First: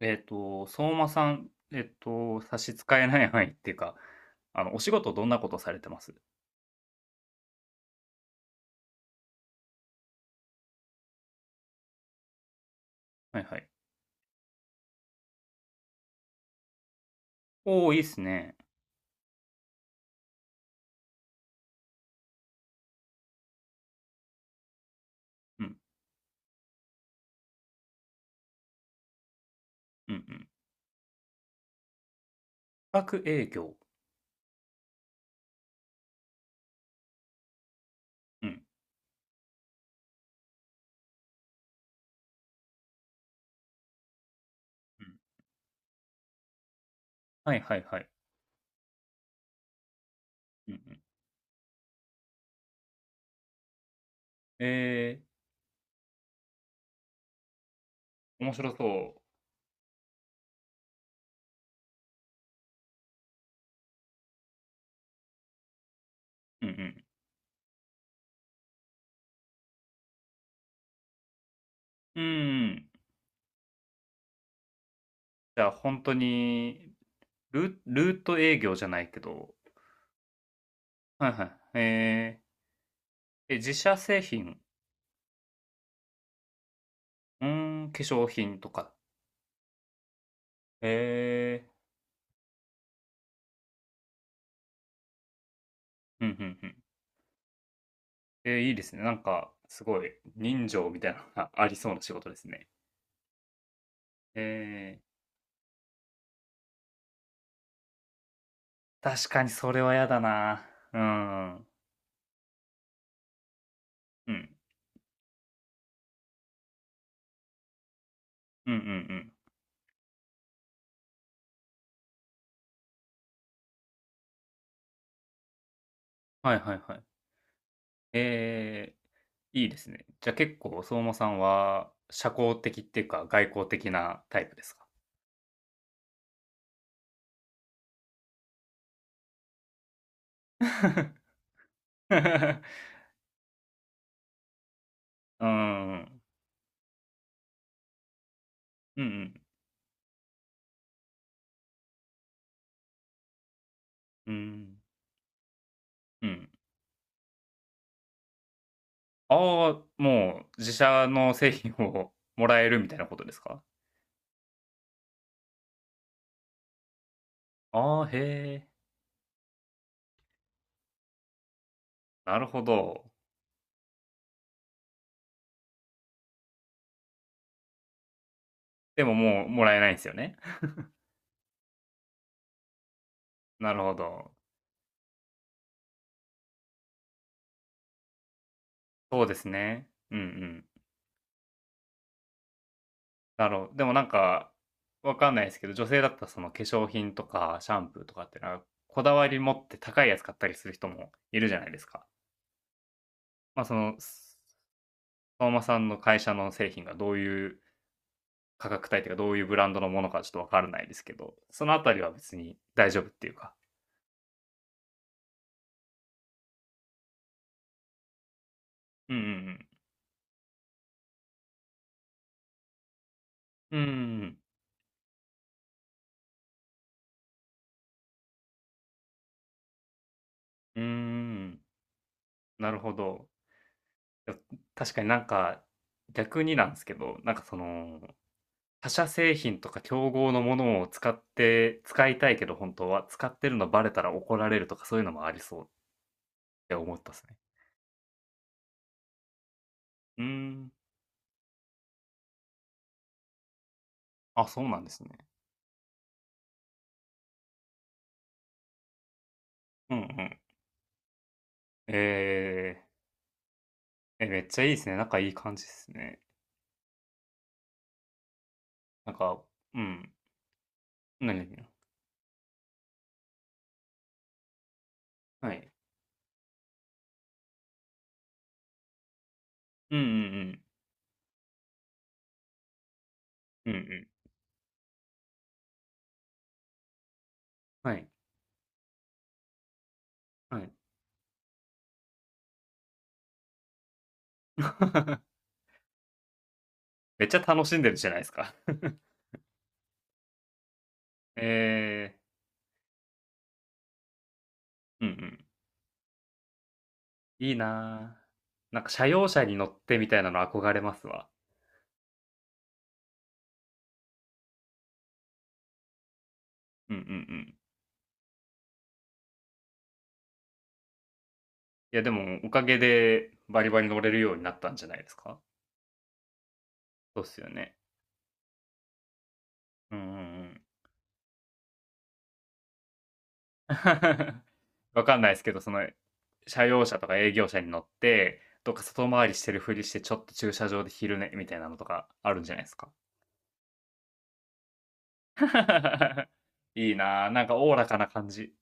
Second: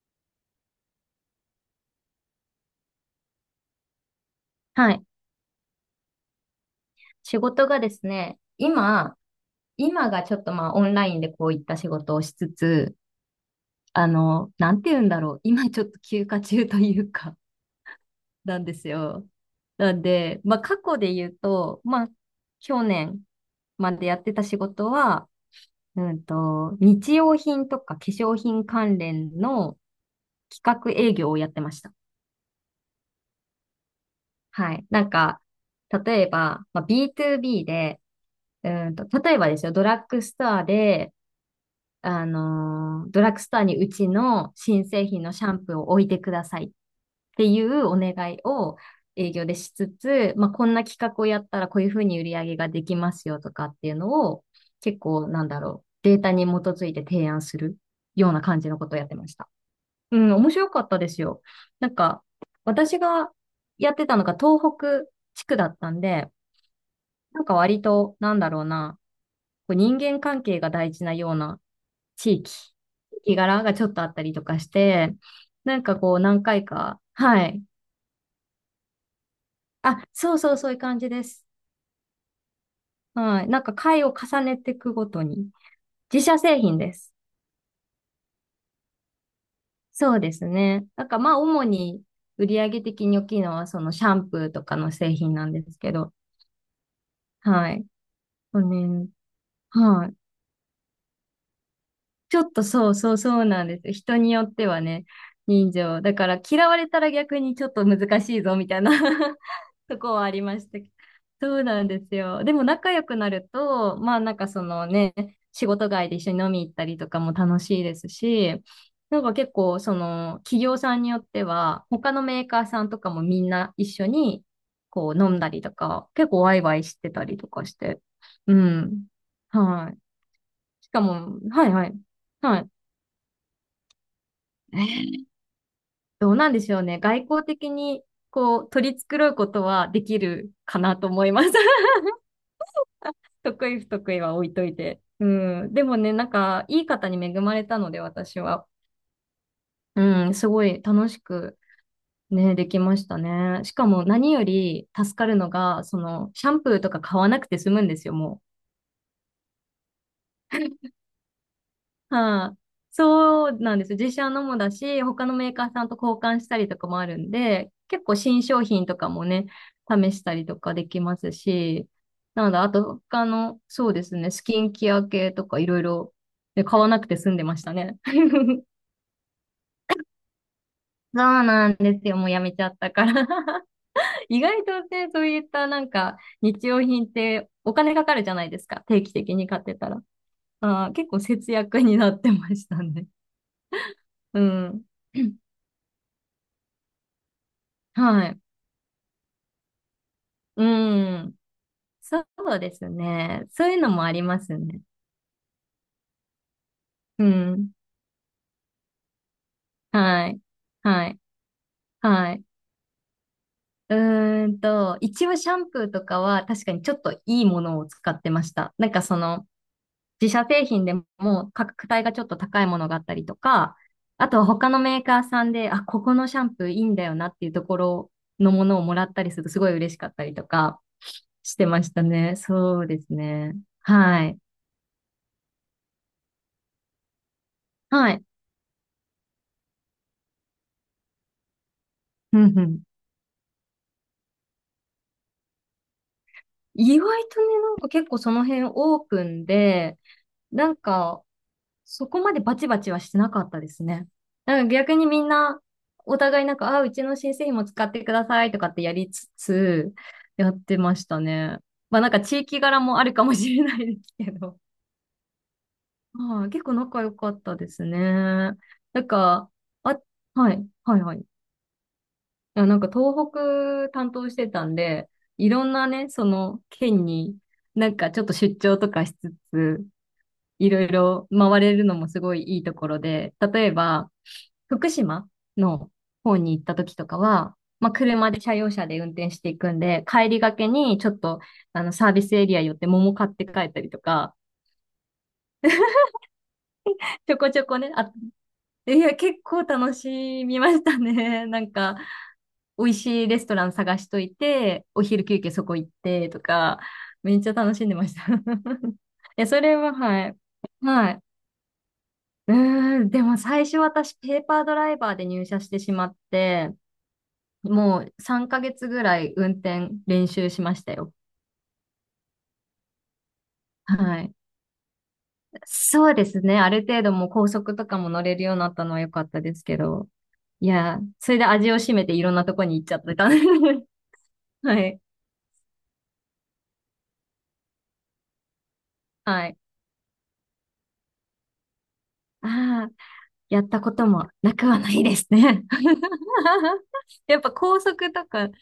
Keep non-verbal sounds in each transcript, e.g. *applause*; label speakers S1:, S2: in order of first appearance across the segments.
S1: 相馬さん、差し支えない範囲っていうか、お仕
S2: はい。
S1: 事どんなことされてます？
S2: 仕事がですね、今がちょっとまあオンラインでこういった仕事をしつつ、
S1: はいはい。
S2: なんて言うんだろう。今ちょっと休暇中というか、
S1: おーいいっすね。
S2: なんですよ。なんで、まあ過去で言うと、まあ去年までやってた仕事は、
S1: うん、
S2: 日用品とか化粧品関連の
S1: うん、うん。
S2: 企画営業をやってました。
S1: 企画営業。
S2: はい。なんか、例えば、まあ、B2B で、
S1: うん、
S2: 例えばですよ、ドラッグストアで、ドラッグストアにうちの新
S1: う
S2: 製
S1: ん。
S2: 品のシャンプーを置いてくださいって
S1: はい
S2: い
S1: はい
S2: うお
S1: はい。
S2: 願いを営業でしつつ、まあ、こ
S1: うん、
S2: ん
S1: う
S2: な企
S1: ん。
S2: 画をやったらこういうふうに売り上げができますよとかっていうのを結
S1: え
S2: 構なんだろう、データに基づいて提案するような
S1: 面
S2: 感じ
S1: 白
S2: のことをやって
S1: そ
S2: ました。うん、面白かったですよ。なんか、私がやってたのが東北地区だったんで、
S1: う。うん、
S2: なんか割と、なんだろうな、こう人間関係が大事なような
S1: うん。
S2: 地域、
S1: う
S2: 地
S1: ん。
S2: 域柄がちょっとあったりとかして、
S1: じゃあ、
S2: なんか
S1: 本当
S2: こう何回
S1: に、
S2: か、はい。
S1: ルート営業じゃないけど、
S2: あ、そうそうそういう感じで
S1: はいは
S2: す。
S1: い。
S2: はい。なん
S1: 自
S2: か
S1: 社
S2: 回を
S1: 製
S2: 重ね
S1: 品、
S2: ていくごとに。自社製品です。
S1: うー化粧品とか。
S2: そうですね。なんかまあ
S1: え
S2: 主に売上的に大きいのはそのシャンプーとかの製品なんですけど、
S1: うん、うん、うん。
S2: はい。そう
S1: いいですね。
S2: ね。
S1: なんか、すご
S2: は
S1: い、
S2: い。
S1: 人情みたいなのが *laughs* ありそうな仕事で
S2: ちょ
S1: す
S2: っと
S1: ね。
S2: そうそうそうなんですよ。人に
S1: え
S2: よっては
S1: ー、
S2: ね、人情。だから嫌われたら逆にちょっと難しいぞみたいな
S1: 確
S2: *laughs*
S1: かにそれは
S2: と
S1: 嫌
S2: こ
S1: だ
S2: はありま
S1: な。
S2: したけど。
S1: う
S2: そう
S1: ん。
S2: なんですよ。でも仲良くなると、まあ
S1: う
S2: なんか
S1: ん。
S2: そのね、仕事外で一緒に飲み行ったりとかも楽しいですし、
S1: うんうんう
S2: なん
S1: ん。
S2: か結構その企業さんによっては、他のメーカーさんとかもみんな一緒にこう飲んだりとか、結構
S1: は
S2: ワ
S1: い
S2: イ
S1: は
S2: ワ
S1: い
S2: イし
S1: はい。
S2: てたりとかして。う
S1: え
S2: ん。
S1: いいです
S2: は
S1: ね。
S2: い。
S1: じゃあ結構、
S2: しか
S1: 相馬さ
S2: も、
S1: ん
S2: はいは
S1: は、
S2: い。
S1: 社
S2: は
S1: 交
S2: い。
S1: 的っていうか、外交的なタイプですか？
S2: どうなんでしょうね。外交的にこう取り繕うことはできるかなと思
S1: *laughs*
S2: います。得意不得意は置いといて。う
S1: う
S2: ん。でもね、
S1: ん。
S2: なんか、いい方に恵まれたので、私は。
S1: うんうん。
S2: うん、すごい楽しくね、できましたね。しかも
S1: う
S2: 何よ
S1: ん。
S2: り助かるのが、そ
S1: う
S2: の、シ
S1: ん。
S2: ャンプーとか買わなくて済むんですよ、もう。
S1: ああ、もう、自社の製品をも
S2: はい、
S1: らえるみたいなことです
S2: そう
S1: か？
S2: なんです。自社のもだし、他のメーカーさんと交換したりとかもあるんで、
S1: あ
S2: 結
S1: あー、
S2: 構
S1: へ
S2: 新商
S1: え。
S2: 品とかもね、試したりとかできますし、
S1: な
S2: な
S1: る
S2: ので、
S1: ほ
S2: あと
S1: ど。
S2: 他の、そうですね、スキンケア系とかいろいろ、ね、買わなくて済んでましたね。*laughs*
S1: でももうもらえないんですよね。*laughs*
S2: そうなんですよ。もうやめちゃったから。 *laughs*
S1: なるほど。
S2: 意外とね、そういったなんか日用品ってお金かかるじゃないですか。定期
S1: そう
S2: 的
S1: で
S2: に
S1: す
S2: 買って
S1: ね。
S2: たら。
S1: うんうん。
S2: あー、結構節約になってましたね。
S1: なるほど。でもなん
S2: う
S1: か、
S2: ん。
S1: わかん
S2: *clears throat*
S1: ないですけど、女性だったらその化粧品とかシャンプーとか
S2: は
S1: って
S2: い。
S1: なんか、こだわり持って高いやつ買ったり
S2: う
S1: する人も
S2: ん。
S1: いるじゃないですか。
S2: そうですね。
S1: まあ、
S2: そう
S1: そ
S2: いうの
S1: の、
S2: もありますね。
S1: 相馬さんの会社の製品がどう
S2: う
S1: いう
S2: ん。
S1: 価格帯というか、どういうブランドのものか
S2: は
S1: ちょっと
S2: い。
S1: わからないです
S2: は
S1: け
S2: い。
S1: ど、そのあたりは
S2: は
S1: 別
S2: い。
S1: に大丈夫っていうか。
S2: う一応シャンプーとかは確かにちょっといいものを使ってました。なんか
S1: うん
S2: そ
S1: う
S2: の、
S1: ん
S2: 自社製品でも価格帯がちょっと高いものがあったりと
S1: う
S2: か、
S1: ん。うんうんう
S2: あ
S1: ん。
S2: とは他のメーカーさんで、あ、ここのシャンプーいいんだよなっていうところのものをもらったりするとすごい嬉しかったりと
S1: う
S2: か
S1: ー
S2: し
S1: ん。
S2: てましたね。
S1: なる
S2: そう
S1: ほ
S2: です
S1: ど。
S2: ね。は
S1: や、
S2: い。
S1: 確かになんか、逆になんですけど、なんかその、
S2: はい。
S1: 他社製品とか競合のものを使って、使いたい
S2: う
S1: けど
S2: んう
S1: 本
S2: ん。
S1: 当は、使ってるのバレたら怒られるとかそういうのもありそうって思
S2: 意
S1: っ
S2: 外
S1: たですね。
S2: とね、なんか結構その辺オープンで、
S1: うー
S2: な
S1: ん。
S2: んかそこまでバチバチはしてなかったですね。
S1: あ、
S2: な
S1: そ
S2: ん
S1: う
S2: か
S1: なんで
S2: 逆
S1: す
S2: に
S1: ね。
S2: みんなお互いなんか、あ、うちの新製品も使ってくださいとかってやりつつ
S1: うんうん。
S2: やってましたね。まあなんか地域
S1: え
S2: 柄もあるかもしれないです
S1: え、
S2: け
S1: めっ
S2: ど。
S1: ちゃいいです
S2: *laughs*
S1: ね。仲いい感じですね。
S2: はい、結構仲良かったですね。なん
S1: なんか、
S2: か、
S1: う
S2: あ、
S1: ん。
S2: はい、はい、はい。
S1: 何にな
S2: いや、なんか東北担当してたんで、い
S1: は
S2: ろ
S1: い。
S2: んなね、その県になんかちょっと出張とかしつつ、
S1: うんうんうん。
S2: いろいろ回れるのもすごいいいところで、例
S1: う
S2: え
S1: んうん。
S2: ば福島の方に行った時とかは、まあ、
S1: はい。
S2: 車用車で運転していくんで、帰りが
S1: は
S2: け
S1: い。
S2: にちょっとサービスエリア寄って桃買って帰ったりとか、
S1: *laughs* めっ
S2: ち
S1: ちゃ
S2: ょこち
S1: 楽
S2: ょ
S1: し
S2: こ
S1: んで
S2: ね、
S1: るじゃ
S2: あ、
S1: ないですか。
S2: いや、結構楽しみました
S1: *laughs*
S2: ね。*laughs* なんか、
S1: ええ、
S2: 美味しいレストラン探しといて、お
S1: うんう
S2: 昼
S1: ん。
S2: 休憩そこ行ってとか、めっち
S1: い
S2: ゃ
S1: い
S2: 楽しんでまし
S1: な
S2: た。
S1: あ。
S2: *laughs* い
S1: なんか社用車
S2: や、
S1: に
S2: そ
S1: 乗
S2: れ
S1: っ
S2: は、
S1: てみたい
S2: は
S1: な
S2: い。
S1: の憧れます
S2: はい。
S1: わ。
S2: うーん、でも最初私ペーパードライバーで入社してしまって、
S1: うんうんうん。
S2: もう3ヶ月ぐらい運転練習しましたよ。
S1: いやでもおかげでバリバリ乗れる
S2: は
S1: よ
S2: い。
S1: うになったんじゃないですか？
S2: そうですね。ある程度
S1: そうっ
S2: もう
S1: す
S2: 高
S1: よね。
S2: 速とかも乗れるようになったのは良かったですけ
S1: うんう
S2: ど。
S1: んうん。
S2: いや、それで味を占めていろんなとこに行っちゃってた。
S1: *laughs*
S2: *laughs* はい。
S1: わかんないですけど、その、社用車とか営業車に乗って、どっか外回りし
S2: は
S1: て
S2: い。
S1: るふりして、ちょっと駐車場で昼寝みたいなのとかあるんじゃないです
S2: あ
S1: か？
S2: あ。やったこともなくはないですね。
S1: *laughs*
S2: *laughs*
S1: いいなあ、
S2: やっ
S1: なん
S2: ぱ
S1: かおお
S2: 高
S1: らかな
S2: 速と
S1: 感
S2: か、
S1: じ。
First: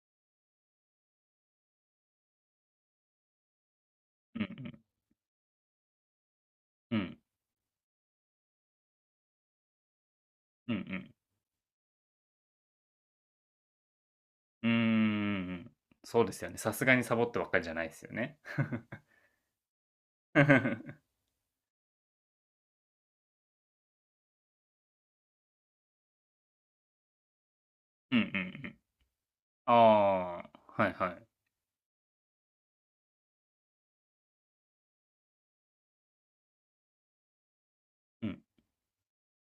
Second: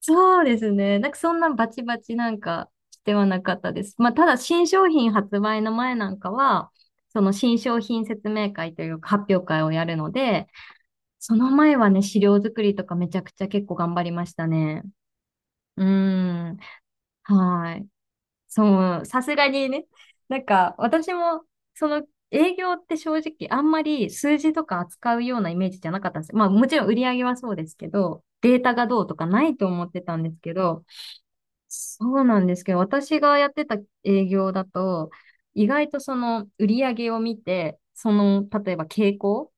S2: そうですね。なんかそんなバチバチなんかしてはなかったです。まあただ
S1: う
S2: 新
S1: ん
S2: 商品発売の前なんかは、
S1: うん。
S2: その新商品説明会というか発表会をやるので、
S1: うんうん
S2: その前はね、資料作りとかめちゃくちゃ結構頑張りました
S1: うん。う
S2: ね。
S1: ーん。
S2: うー
S1: そうですよね。
S2: ん。
S1: さすがにサボってばっかりじゃ
S2: は
S1: な
S2: い。
S1: いですよね。*laughs*
S2: そう、さすがにね。なんか、
S1: *laughs*
S2: 私も、その、営業って正直、あんまり数字とか扱うようなイメージじゃなかったんです。まあ、もちろん売り上げはそうですけ
S1: うんう
S2: ど、
S1: ん
S2: デー
S1: う
S2: タ
S1: ん。
S2: がどうとかないと思ってた
S1: あ
S2: んです
S1: あ、
S2: けど、
S1: はいはい。
S2: そうなんですけど、私がやってた営業だと、意外とその売り上げを見て、そ
S1: うん。
S2: の、例えば傾向、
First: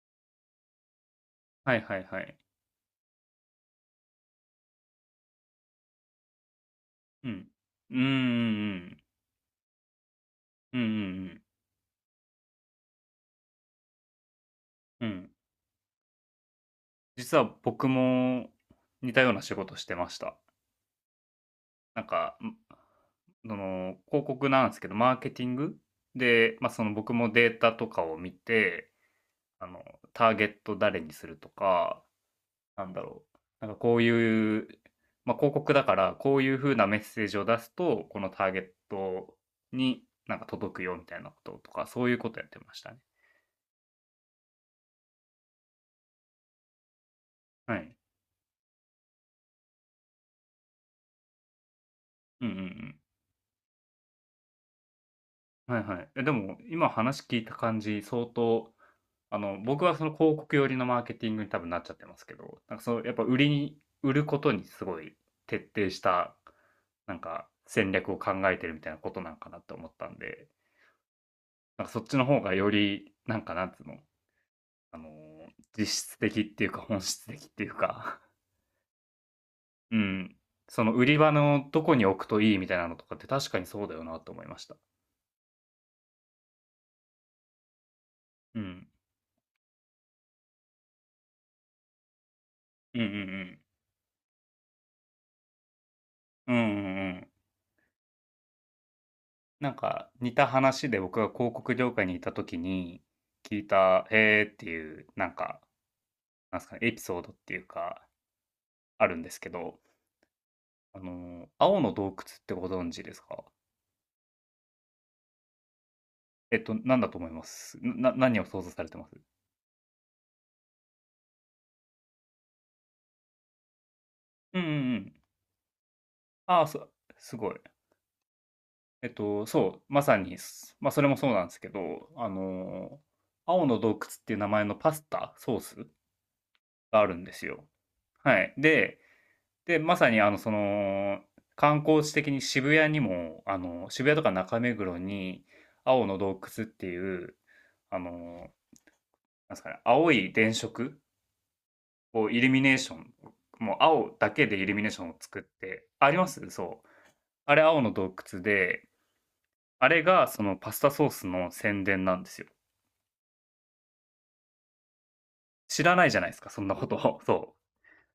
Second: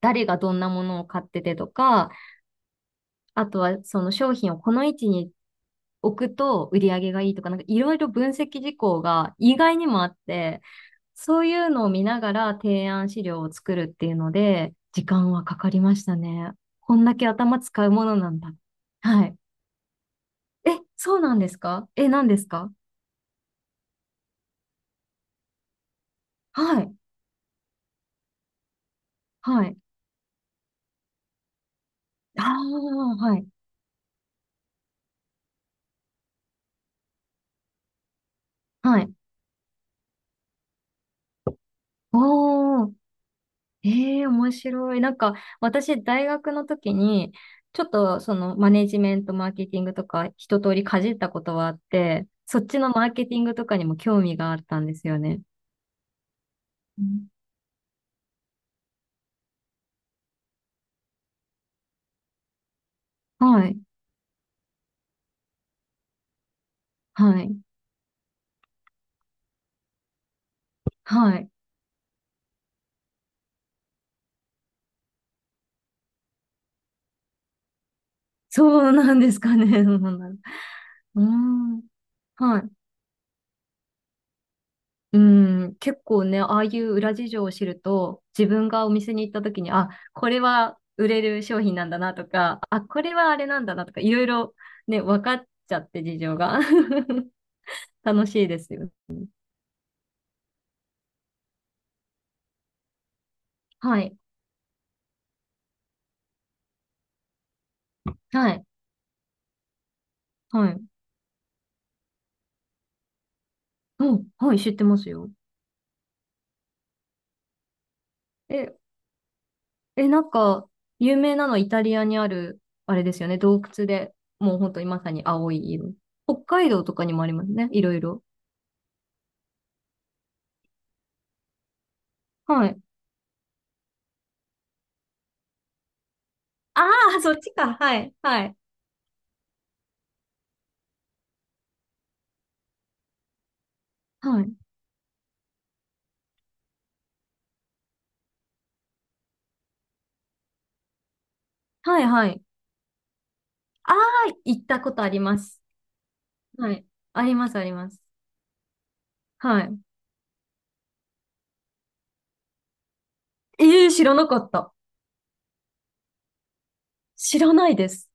S2: 誰がどんなものを買っててと
S1: はいはい
S2: か、
S1: はい。
S2: あとはその商品をこの位置に置くと売り上げが
S1: う
S2: いいと
S1: ん。
S2: か、なんかい
S1: う
S2: ろ
S1: ん
S2: い
S1: うん
S2: ろ分析
S1: う
S2: 事
S1: ん。
S2: 項が意外にもあって、
S1: うんう
S2: そ
S1: ん
S2: ういうのを見ながら提案資料を作るっていうので、時
S1: うん。うん。
S2: 間はかかりましたね。こんだけ
S1: 実は
S2: 頭使
S1: 僕
S2: うものなん
S1: も
S2: だ。
S1: 似た
S2: は
S1: よう
S2: い。
S1: な仕事してました。
S2: え、そうなんですか？
S1: なん
S2: え、何
S1: か、
S2: ですか？
S1: その、広告なんですけど、マーケティングで、ま、
S2: は
S1: その、
S2: い。
S1: 僕もデータとかを見て、
S2: は
S1: あ
S2: い。
S1: の、ターゲット誰にするとか、
S2: あ
S1: なんだ
S2: あ、
S1: ろう。
S2: はい。
S1: なんかこういう、まあ、広告だから、こういう風なメッセージを出すと、このターゲッ
S2: はい。
S1: トになんか届くよみたいなこととか、そういうことやってまし
S2: お
S1: た
S2: ー。
S1: ね。
S2: ええ、面白い。なんか、私、大学の時に、
S1: は
S2: ちょっ
S1: い。
S2: と、その、マネジメント、マーケティングとか、一通りかじったことはあって、
S1: うんうんう
S2: そっちの
S1: ん。
S2: マーケティングとかにも興味があったんですよね。
S1: はいはい。でも、今
S2: う
S1: 話
S2: ん、
S1: 聞いた感じ、相当、あの、僕はその広告寄りのマーケティングに多分なっちゃってますけど、なんかその、やっぱ
S2: はい、
S1: 売ることにすごい徹底した、なん
S2: は
S1: か
S2: い、
S1: 戦略を考えてるみたいなことなんかなって思ったんで、
S2: はい。
S1: なんかそっちの方がより、なんかなんつうの、あの実質的っていうか本質的っていうか、
S2: そうなんですかね。*laughs*
S1: *laughs* う
S2: どうなんだろ
S1: ん、その売り
S2: う。うー
S1: 場のど
S2: ん。
S1: こに置くといい
S2: は
S1: み
S2: い。
S1: たいなのとかって確かにそうだよなと思いました。
S2: うん、結構ね、ああいう裏事情を知ると、自
S1: う
S2: 分が
S1: ん。
S2: お店に行った時に、あ、これは売れる商品なんだなとか、あ、
S1: う
S2: こ
S1: んう
S2: れはあれ
S1: ん
S2: なんだなとか、いろいろね、分かっちゃって事情
S1: うん。う
S2: が。
S1: んうんうん。
S2: *laughs* 楽しいですよ。
S1: なんか似た話で僕が広告業界にいた時に聞い
S2: は
S1: た
S2: い。
S1: 「へー」っていう、なんかなんですかね、エピソードっていうか
S2: はい。
S1: あるんですけど、
S2: はい。
S1: あの青の洞窟ってご存知ですか？
S2: うん。はい、知ってますよ。
S1: なんだと思います？何を想像
S2: え、
S1: されてます？
S2: え、なんか、有名なのはイタリアにある、あれですよね、洞窟で、も
S1: う
S2: う
S1: んうん
S2: 本
S1: う
S2: 当にまさ
S1: ん。
S2: に青い色。北
S1: ああ、
S2: 海道とかにもあり
S1: す
S2: ま
S1: ご
S2: す
S1: い。
S2: ね、いろいろ。
S1: そう、まさにす、まあ、それもそうなんですけど、あ
S2: はい。
S1: の、青の洞窟っていう名前のパスタ、ソース
S2: あ
S1: がある
S2: あ、
S1: んで
S2: そっ
S1: す
S2: ち
S1: よ。
S2: か。はい。
S1: は
S2: は
S1: い。
S2: い。
S1: で、まさに、観光地的に渋谷にも、渋谷とか
S2: はい。
S1: 中目黒に、青の洞窟っていう、あの、なんですかね、青い電飾
S2: はい。は
S1: をイ
S2: い。
S1: ルミネーション、もう
S2: あ
S1: 青だ
S2: あ、
S1: けで
S2: 行
S1: イ
S2: っ
S1: ル
S2: た
S1: ミネー
S2: こ
S1: シ
S2: と
S1: ョ
S2: あ
S1: ンを
S2: りま
S1: 作っ
S2: す。
S1: て、あります。
S2: は
S1: そ
S2: い。
S1: う。
S2: ありま
S1: あ
S2: す、
S1: れ
S2: あり
S1: 青
S2: ま
S1: の
S2: す。
S1: 洞窟で、
S2: はい。
S1: あれがそのパスタソースの宣伝なんですよ。
S2: ええー、知らなかった。
S1: 知らないじゃないですか、そんなことを。
S2: 知ら
S1: そ
S2: ないです。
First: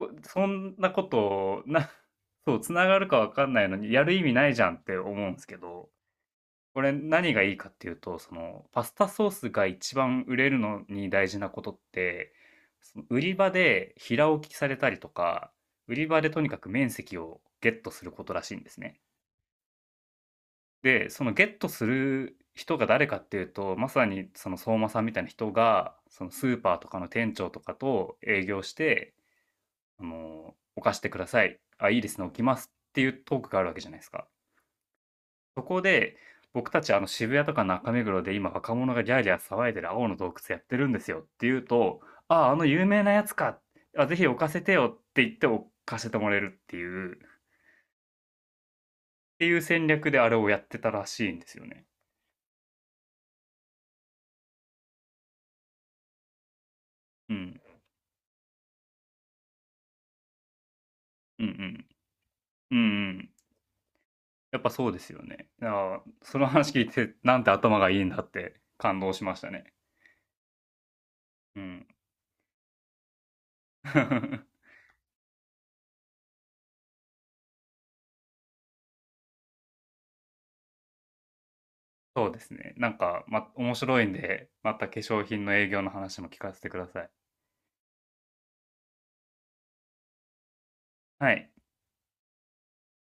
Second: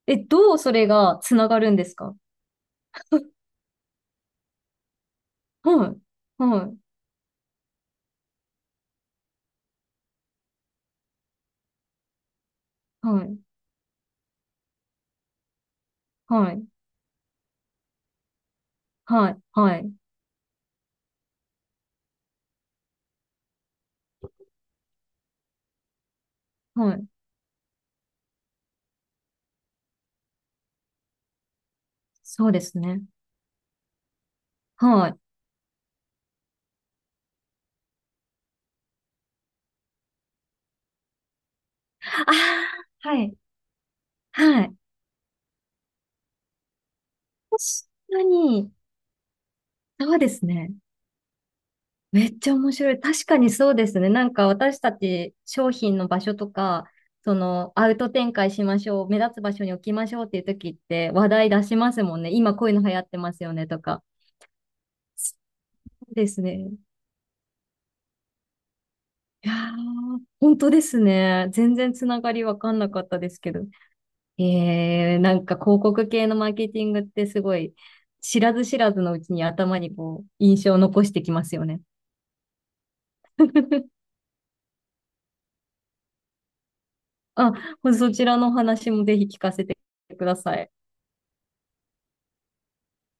S1: う。
S2: え、
S1: そ
S2: どうそ
S1: ん
S2: れ
S1: なこと
S2: がつなが
S1: を、
S2: るんですか？
S1: *laughs* そう、繋がるかわかんないのに、やる意味ないじゃんって思うんですけ
S2: は
S1: ど、
S2: い。は
S1: これ何がいいかっていうと、パスタソースが一番売れるのに大事なことって、その売り
S2: い。
S1: 場で平置きされたりとか、売り場でとに
S2: は
S1: か
S2: い。
S1: く面積をゲットすることらしいんですね。
S2: はい。はい。はい。
S1: で、そのゲットする人が誰かっていうと、まさにその相馬さんみたいな人が、そのスーパーと
S2: は
S1: か
S2: い。
S1: の店長とかと営業して、犯してください。あ、いいですね、置き
S2: そう
S1: ま
S2: で
S1: す
S2: す
S1: って
S2: ね。
S1: いうトークがあるわけじゃないですか。
S2: はい。あ
S1: そこで、僕たちあの渋谷とか中目黒で今若者がギャーギャー騒いでる青の洞窟やってるんですよっていうと、ああ、あの有名
S2: あ、
S1: な
S2: は
S1: やつ
S2: い。
S1: か。あ、ぜひ置かせ
S2: は
S1: て
S2: い。
S1: よって言って置かせてもらえるっていう、っ
S2: 確かに、
S1: ていう戦略
S2: そ
S1: で
S2: う
S1: あ
S2: で
S1: れ
S2: す
S1: をやっ
S2: ね。
S1: てたらしいんですよね。
S2: めっちゃ面白い。確かにそうですね。なんか私たち商品の場所とか、
S1: う
S2: そ
S1: ん。
S2: のアウト展開しましょう、目立つ場所に置きましょうっていう時って話
S1: う
S2: 題出し
S1: ん
S2: ますもんね。今こうい
S1: うん。うん
S2: うの流行っ
S1: う
S2: て
S1: ん。
S2: ますよねとか。
S1: やっぱそうですよね。あ
S2: そ
S1: あ、
S2: うで
S1: そ
S2: す
S1: の話
S2: ね。
S1: 聞いて、なんて頭がいいんだって感動しまし
S2: い
S1: たね。
S2: やー、本当ですね。
S1: う
S2: 全
S1: ん。
S2: 然つながりわかんなかったですけど。
S1: *laughs*
S2: えー、なんか広告系のマーケティングってすごい知らず知らずのうちに頭にこう印象を残してきますよね。
S1: そうですね。なんか、ま、面白
S2: *laughs*
S1: いんで、また化粧品の営業の話も聞かせてください。
S2: あ、そちらのお話もぜひ聞かせてください。
S1: はい。